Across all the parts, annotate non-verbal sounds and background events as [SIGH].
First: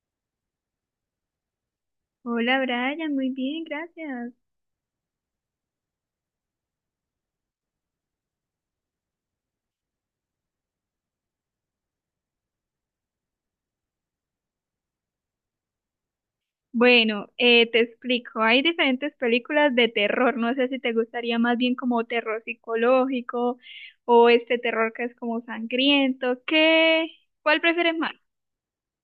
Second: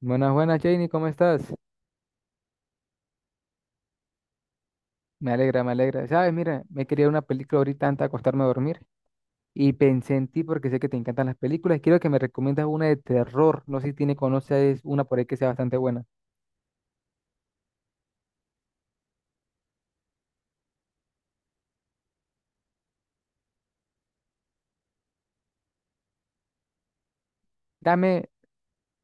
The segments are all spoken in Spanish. Buenas, buenas, Janie, ¿cómo estás? Hola Brian, muy bien, gracias. Me alegra, me alegra. Sabes, mira, me quería una película ahorita antes de acostarme a dormir y pensé en ti porque sé que te encantan las películas y quiero que me recomiendas una de terror. No sé si tiene, conoces una por ahí que sea bastante buena. Bueno, te explico, hay diferentes películas de terror, no sé si te gustaría más bien como terror psicológico o este terror que es como sangriento, ¿qué? ¿Cuál prefieres más? Dame,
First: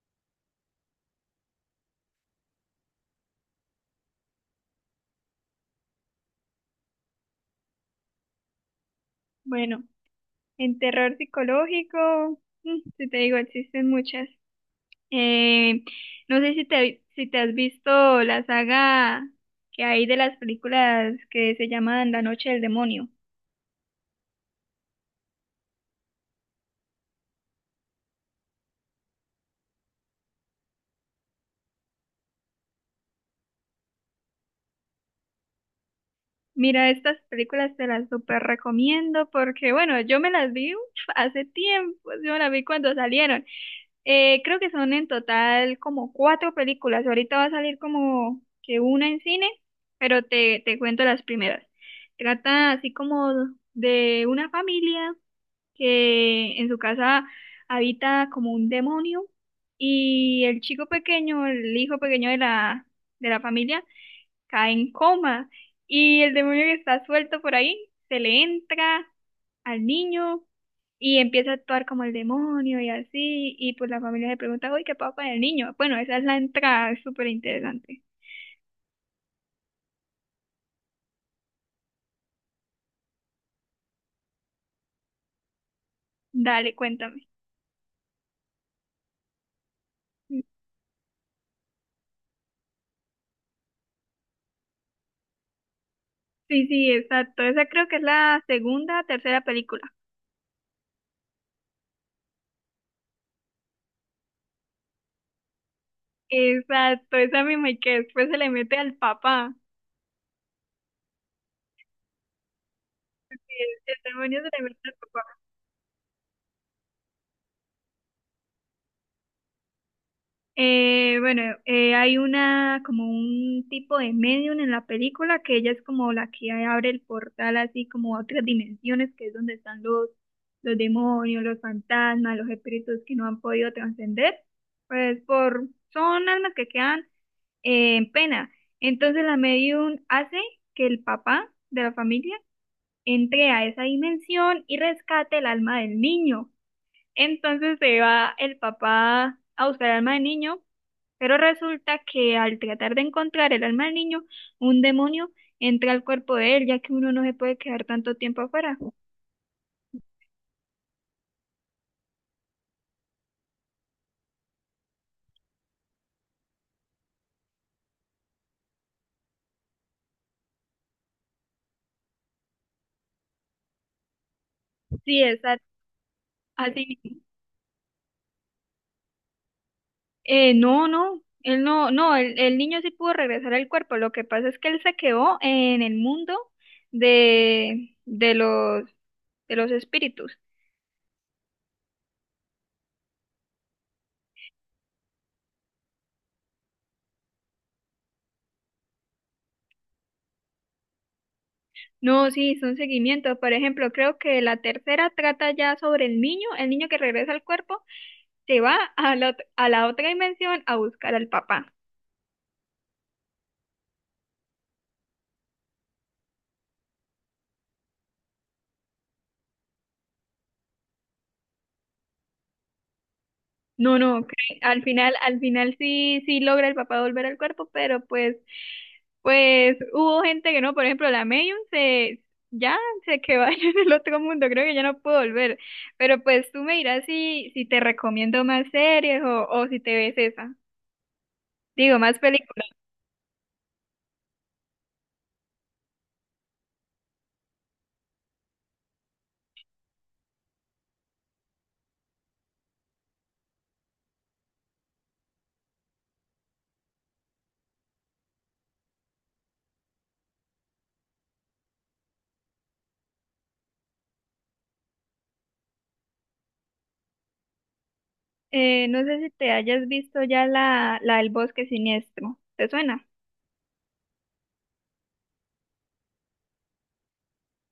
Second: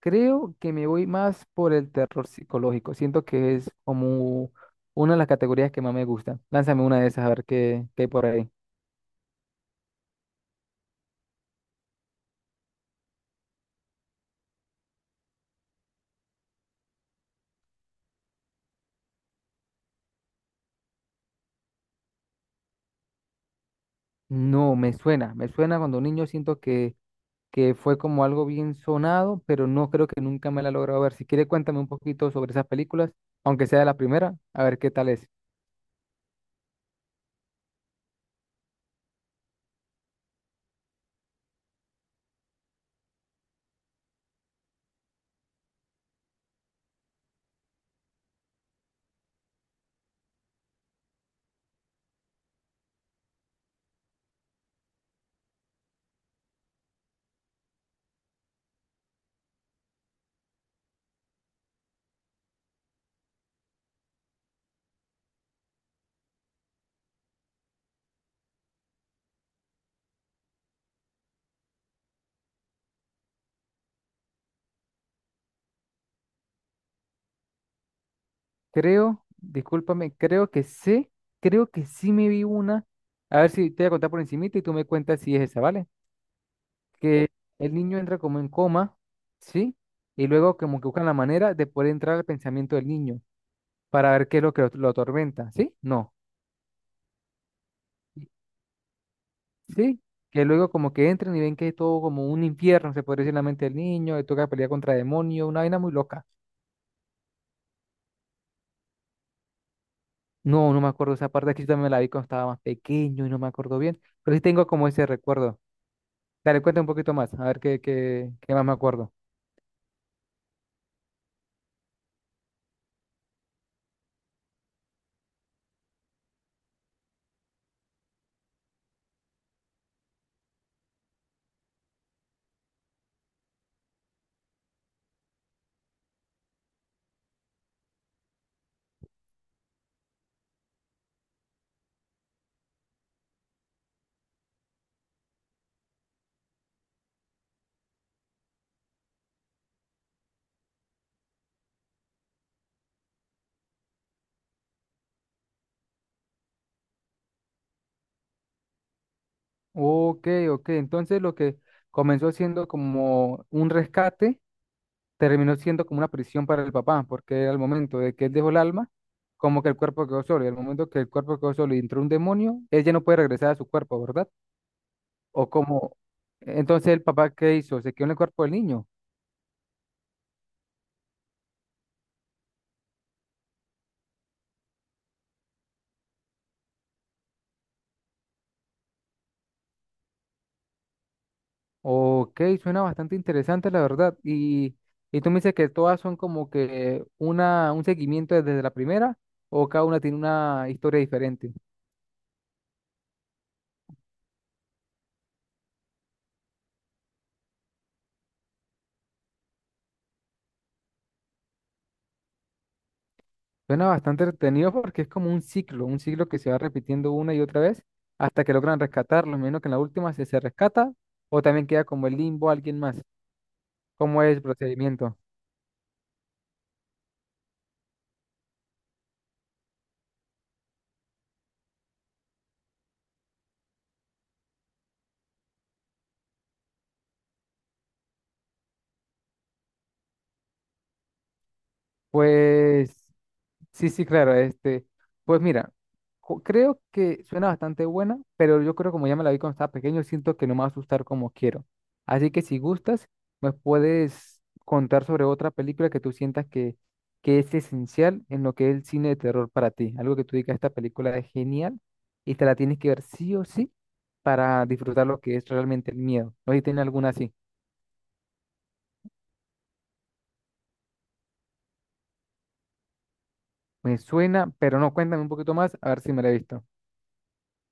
creo que me voy más por el terror psicológico. Siento que es como una de las categorías que más me gusta. Lánzame una de esas a ver qué hay por ahí. Bueno, en terror psicológico, mm, si te digo, existen muchas. Eh, no sé si te, si te has visto la saga que hay de las películas que se llaman La Noche del Demonio. No, me suena cuando niño siento que fue como algo bien sonado, pero no creo que nunca me la he logrado ver. Si quiere, cuéntame un poquito sobre esas películas, aunque sea la primera, a ver qué tal es. Mira, estas películas te las súper recomiendo porque, bueno, yo me las vi uf, hace tiempo, yo me las vi cuando salieron. Creo que son en total como cuatro películas. Ahorita va a salir como que una en cine, pero te cuento las primeras. Trata así como de una familia que en su casa habita como un demonio y el chico pequeño, el hijo pequeño de la familia, cae en coma y el demonio que está suelto por ahí se le entra al niño y empieza a actuar como el demonio y así y pues la familia se pregunta, uy, ¿qué pasa con el niño? Bueno, esa es la entrada, es súper interesante. Creo, discúlpame, creo que sé, creo que sí me vi una. A ver si te voy a contar por encimita y tú me cuentas si es esa, ¿vale? Dale, Que cuéntame. el niño entra como en coma, ¿sí? Y luego como que buscan la manera de poder entrar al pensamiento del niño para ver qué es lo que lo atormenta, ¿sí? No. Sí, sí, exacto. Esa creo que es la segunda, tercera película. Sí, que luego como que entran y ven que es todo como un infierno, se podría decir en la mente del niño, le toca pelear contra demonios, una vaina muy loca. Exacto, esa misma y que después se le mete al papá. No, no me acuerdo esa parte, aquí yo también me la vi cuando estaba más pequeño y no El, me acuerdo bien, el pero demonio sí se le tengo mete como al ese papá. recuerdo. Dale, cuenta un poquito más, a ver qué más me acuerdo. Bueno, hay una, como un tipo de medium en la película que ella es como la que abre el portal así como a otras dimensiones, que es donde están los demonios, los fantasmas, los espíritus que no han podido trascender. Pues por, son almas que quedan en pena. Entonces la medium hace que el papá de la familia entre a esa dimensión y rescate el alma del niño. Entonces se va el papá a buscar el alma del niño, pero resulta que al tratar de encontrar el alma del niño, un demonio entra al cuerpo de él, ya que uno no se puede quedar tanto tiempo afuera. Ok, ok, entonces lo que comenzó siendo como un rescate, terminó siendo como una prisión para el papá, porque al momento de que él dejó el alma, como que el cuerpo quedó solo, y al momento que el cuerpo quedó solo y entró un demonio, él ya no puede regresar a su cuerpo, ¿verdad? Sí, O como, entonces así el mismo. papá, ¿qué hizo? ¿Se quedó en el cuerpo del niño? No, no. Él no, no, el niño sí pudo regresar al cuerpo. Lo que pasa es que él se quedó en el mundo de, de los espíritus. Ok, suena bastante interesante, la verdad. Y tú me dices que todas son como que una, un seguimiento desde la primera, o cada una tiene una historia diferente. No, sí, son seguimientos. Por ejemplo, creo que la tercera trata ya sobre el niño que regresa al cuerpo, se va a la, a la otra dimensión a buscar al papá. Suena bastante entretenido porque es como un ciclo que se va repitiendo una y otra vez hasta que logran rescatarlo. Menos que en la última se rescata, o también queda como el limbo alguien más. No, ¿Cómo no, es el procedimiento? al final sí, sí logra el papá volver al cuerpo, pero pues, pues hubo gente que no, por ejemplo, ya se quedó allá [LAUGHS] en el otro mundo, creo que ya no puedo volver. Pero pues tú me dirás si, si te recomiendo más series o si te ves esa. Digo, más películas. Pues. Sí, sí, claro, este, pues mira, creo que suena bastante buena, pero yo creo como ya me la vi cuando estaba pequeño, siento que no me va a asustar como quiero. Así que si gustas, me puedes contar sobre otra película que tú sientas que es esencial en lo que es el cine de terror para ti. Algo que tú digas, esta película es genial y te la tienes que ver sí o sí para disfrutar lo que es realmente el miedo. No sé si tiene alguna así. No sé si te hayas visto ya la del bosque siniestro. ¿Te suena? Me suena, pero no, cuéntame un poquito más, a ver si me la he visto.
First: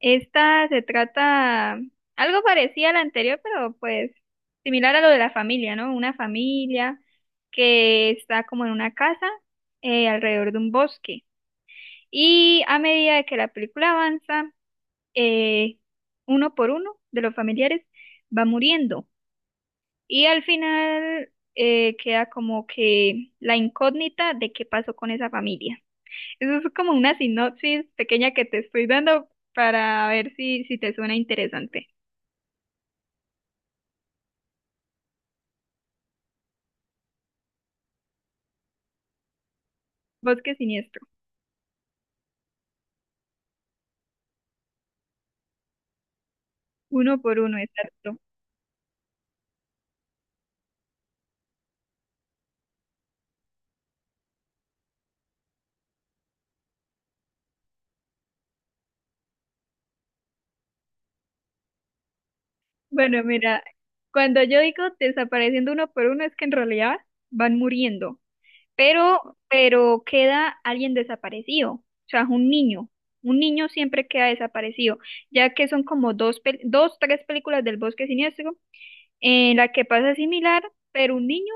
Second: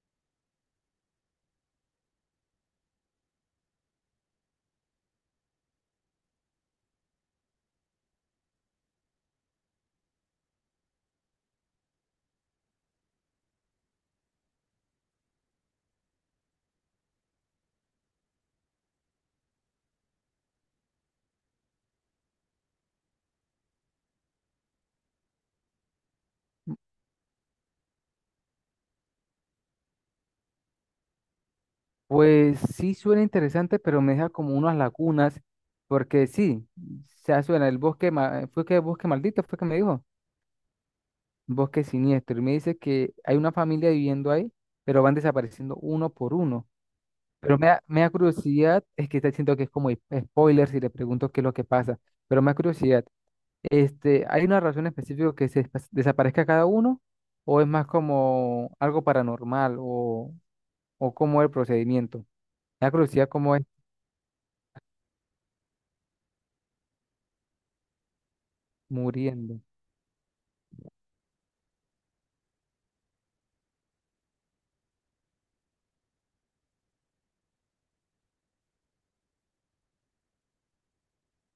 Esta se trata algo parecida a la anterior, pero pues similar a lo de la familia, ¿no? Una familia que está como en una casa alrededor de un bosque. Y a medida de que la película avanza, eh, uno por uno de los familiares va muriendo. Y al final queda como que la incógnita de qué pasó con esa familia. Eso es como una sinopsis pequeña que te estoy dando para ver si, si te suena interesante. Pues sí suena interesante, pero me deja como unas lagunas, porque sí, se suena el bosque, fue que bosque maldito, fue que me dijo, Bosque siniestro, bosque siniestro, y me dice que hay una familia viviendo ahí, pero van desapareciendo uno por uno. uno por uno, Pero me da exacto. curiosidad, es que está diciendo que es como spoiler si le pregunto qué es lo que pasa, pero me da curiosidad, este, ¿hay una razón específica que se desaparezca cada uno o es más como algo paranormal o cómo es el procedimiento? Me da Bueno, curiosidad cómo mira, es. cuando yo digo desapareciendo uno por uno, es que en realidad van muriendo, Muriendo. pero queda alguien desaparecido, o sea, un niño. Un niño siempre queda desaparecido, ya que son como dos, dos, tres películas del Bosque Siniestro en la que pasa similar, pero un niño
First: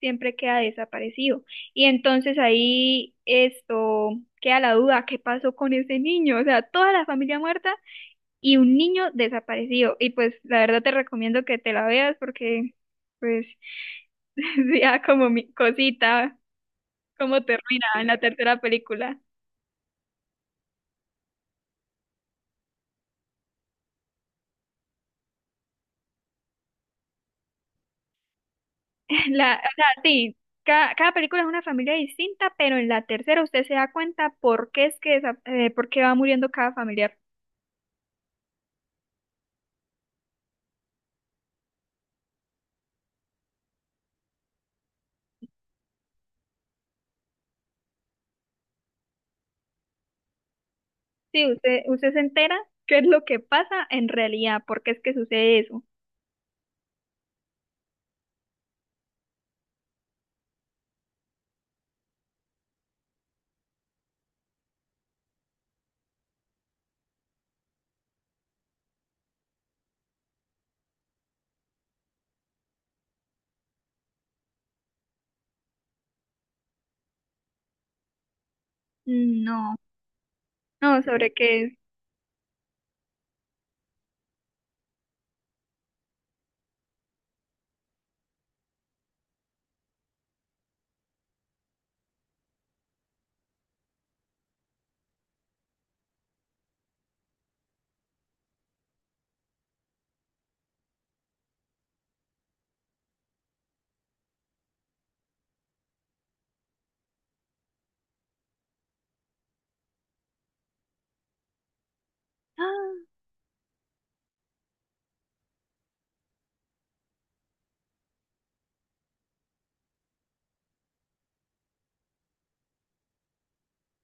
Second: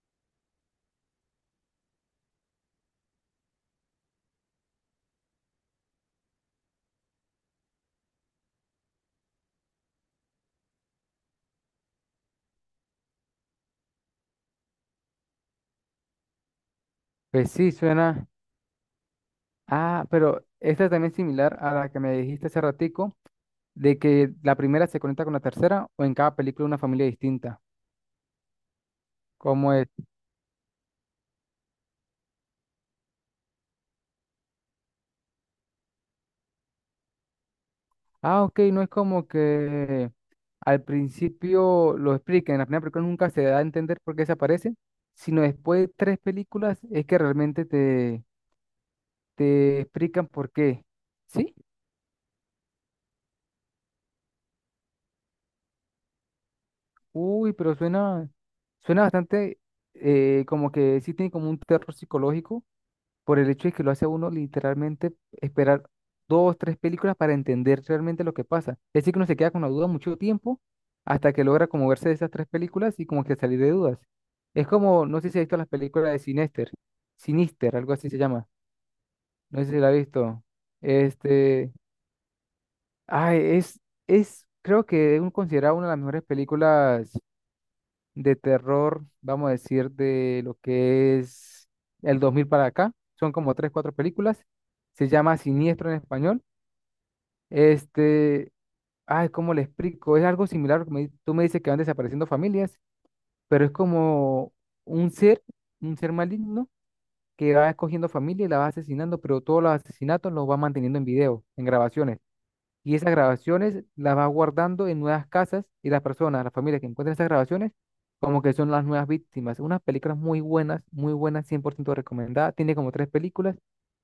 siempre queda desaparecido. Y entonces ahí esto queda la duda, ¿qué pasó con ese niño? O sea, toda la familia muerta y un niño desaparecido. Y pues la verdad te recomiendo que te la veas porque pues [LAUGHS] ya como mi cosita, cómo Pues sí, termina en la suena. tercera película. Ah, pero esta también es similar a la que me dijiste hace ratico, de que la primera se conecta con la tercera o en cada película una familia distinta. [LAUGHS] La, ¿Cómo o sea, es? sí. Cada, cada película es una familia distinta, pero en la tercera usted se da cuenta por qué es que, por qué va muriendo cada familiar. Ah, ok, no es como que al principio lo expliquen, en la primera película nunca se da a entender por qué se aparece, sino después de tres películas es que realmente te explican por qué. Sí, ¿Sí? usted, usted se entera qué es lo que pasa en realidad, por qué es que sucede eso. Uy, pero suena bastante como que sí tiene como un terror psicológico por el hecho de que lo hace a uno literalmente esperar dos, tres películas para entender realmente lo que pasa. Es decir, que uno se queda con la duda mucho tiempo hasta que logra como verse de esas tres películas y como que salir de dudas. Es como, no sé si has visto las películas de Sinister, Sinister, algo así se llama. Mm, No sé no, si la has visto. no, sobre qué Este, es. [GASPS] ay, creo que es considerado una de las mejores películas de terror, vamos a decir, de lo que es el 2000 para acá. Son como tres, cuatro películas. Se llama Siniestro en español. Este, ay, ¿cómo le explico? Es algo similar, porque tú me dices que van desapareciendo familias, pero es como un ser, un ser maligno que va escogiendo familia y la va asesinando, pero todos los asesinatos los va manteniendo en video, en grabaciones. ¡Ah! Y esas grabaciones las va guardando en nuevas casas y las personas, las familias que encuentran esas grabaciones, como que son las nuevas víctimas. Unas películas muy buenas, 100% recomendada. Tiene como tres películas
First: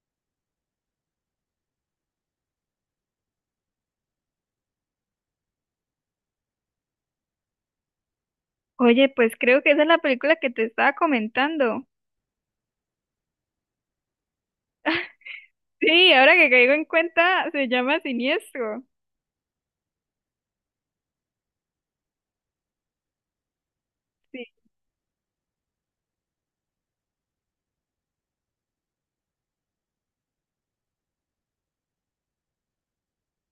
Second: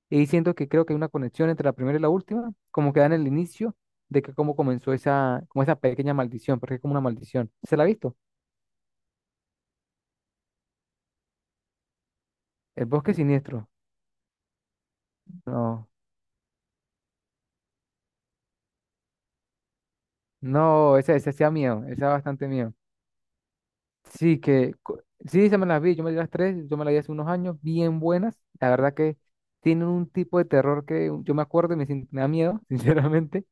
y siento que creo que hay una conexión entre la primera y la última, como que dan el inicio de que cómo comenzó esa, como esa pequeña maldición, porque es como una maldición. ¿Se la ha visto? Oye, pues creo que esa es la película que te estaba comentando. El bosque siniestro. No, Sí, ahora que caigo en cuenta, se llama Siniestro. no, esa sí da miedo, esa da bastante miedo. Sí, Sí, que sí, se me las vi, yo me di las tres, yo me las vi hace unos años, bien buenas. La verdad que tienen un tipo de terror que yo me acuerdo y me, sin- me da miedo, [LAUGHS] sinceramente.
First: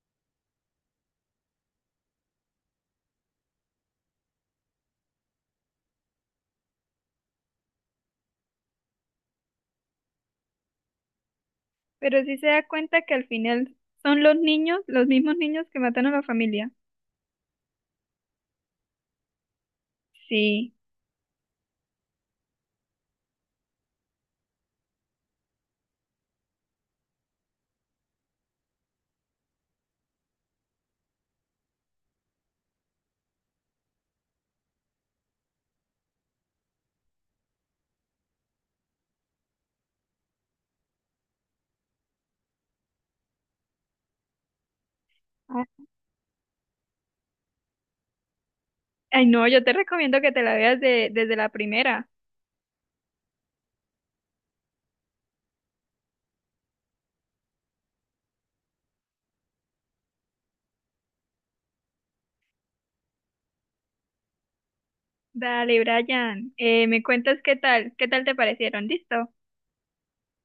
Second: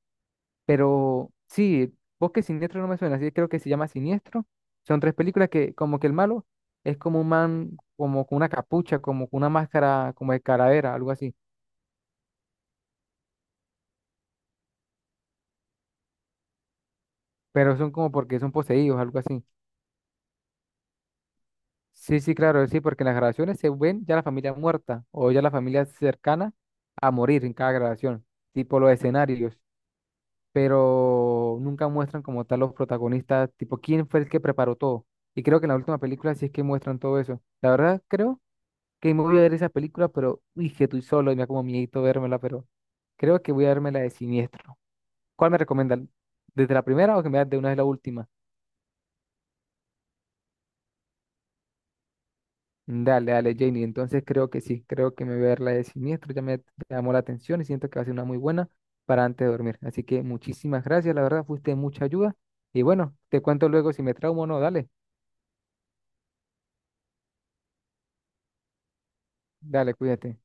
Pero sí, Bosque Siniestro no me suena, así que creo que se llama Siniestro. Son tres películas que como que el malo es como un man, como con una capucha, como con una máscara, como de calavera, algo así. pero sí se da cuenta que al final son los niños, los mismos niños que matan a la familia. Pero son como porque son poseídos, algo así. Sí. Sí, sí, claro, sí, porque en las grabaciones se ven ya la familia muerta o ya la familia cercana a morir en cada grabación, tipo los escenarios, pero nunca muestran como tal los protagonistas, tipo quién fue el que preparó todo. Y creo que en la última película sí es que muestran todo eso. La verdad, creo que me voy a ver esa película, pero uy, que estoy solo y me da como miedito vérmela, pero creo que voy a verme la de Siniestro. ¿Cuál me Ah, recomiendan? ¿Desde la primera o que me veas de una vez la última? ay, no, yo te recomiendo que te la veas desde la primera. Dale, dale, Janie. Entonces creo que sí, creo que me voy a ver la de Siniestro. Ya me llamó la atención y siento que va a ser una muy buena para antes de dormir. Así que muchísimas gracias, la verdad, fuiste de mucha ayuda. Y bueno, te cuento luego si me traumo o no. Dale, Dale, Brian, me cuentas qué tal te parecieron, ¿listo? dale, cuídate.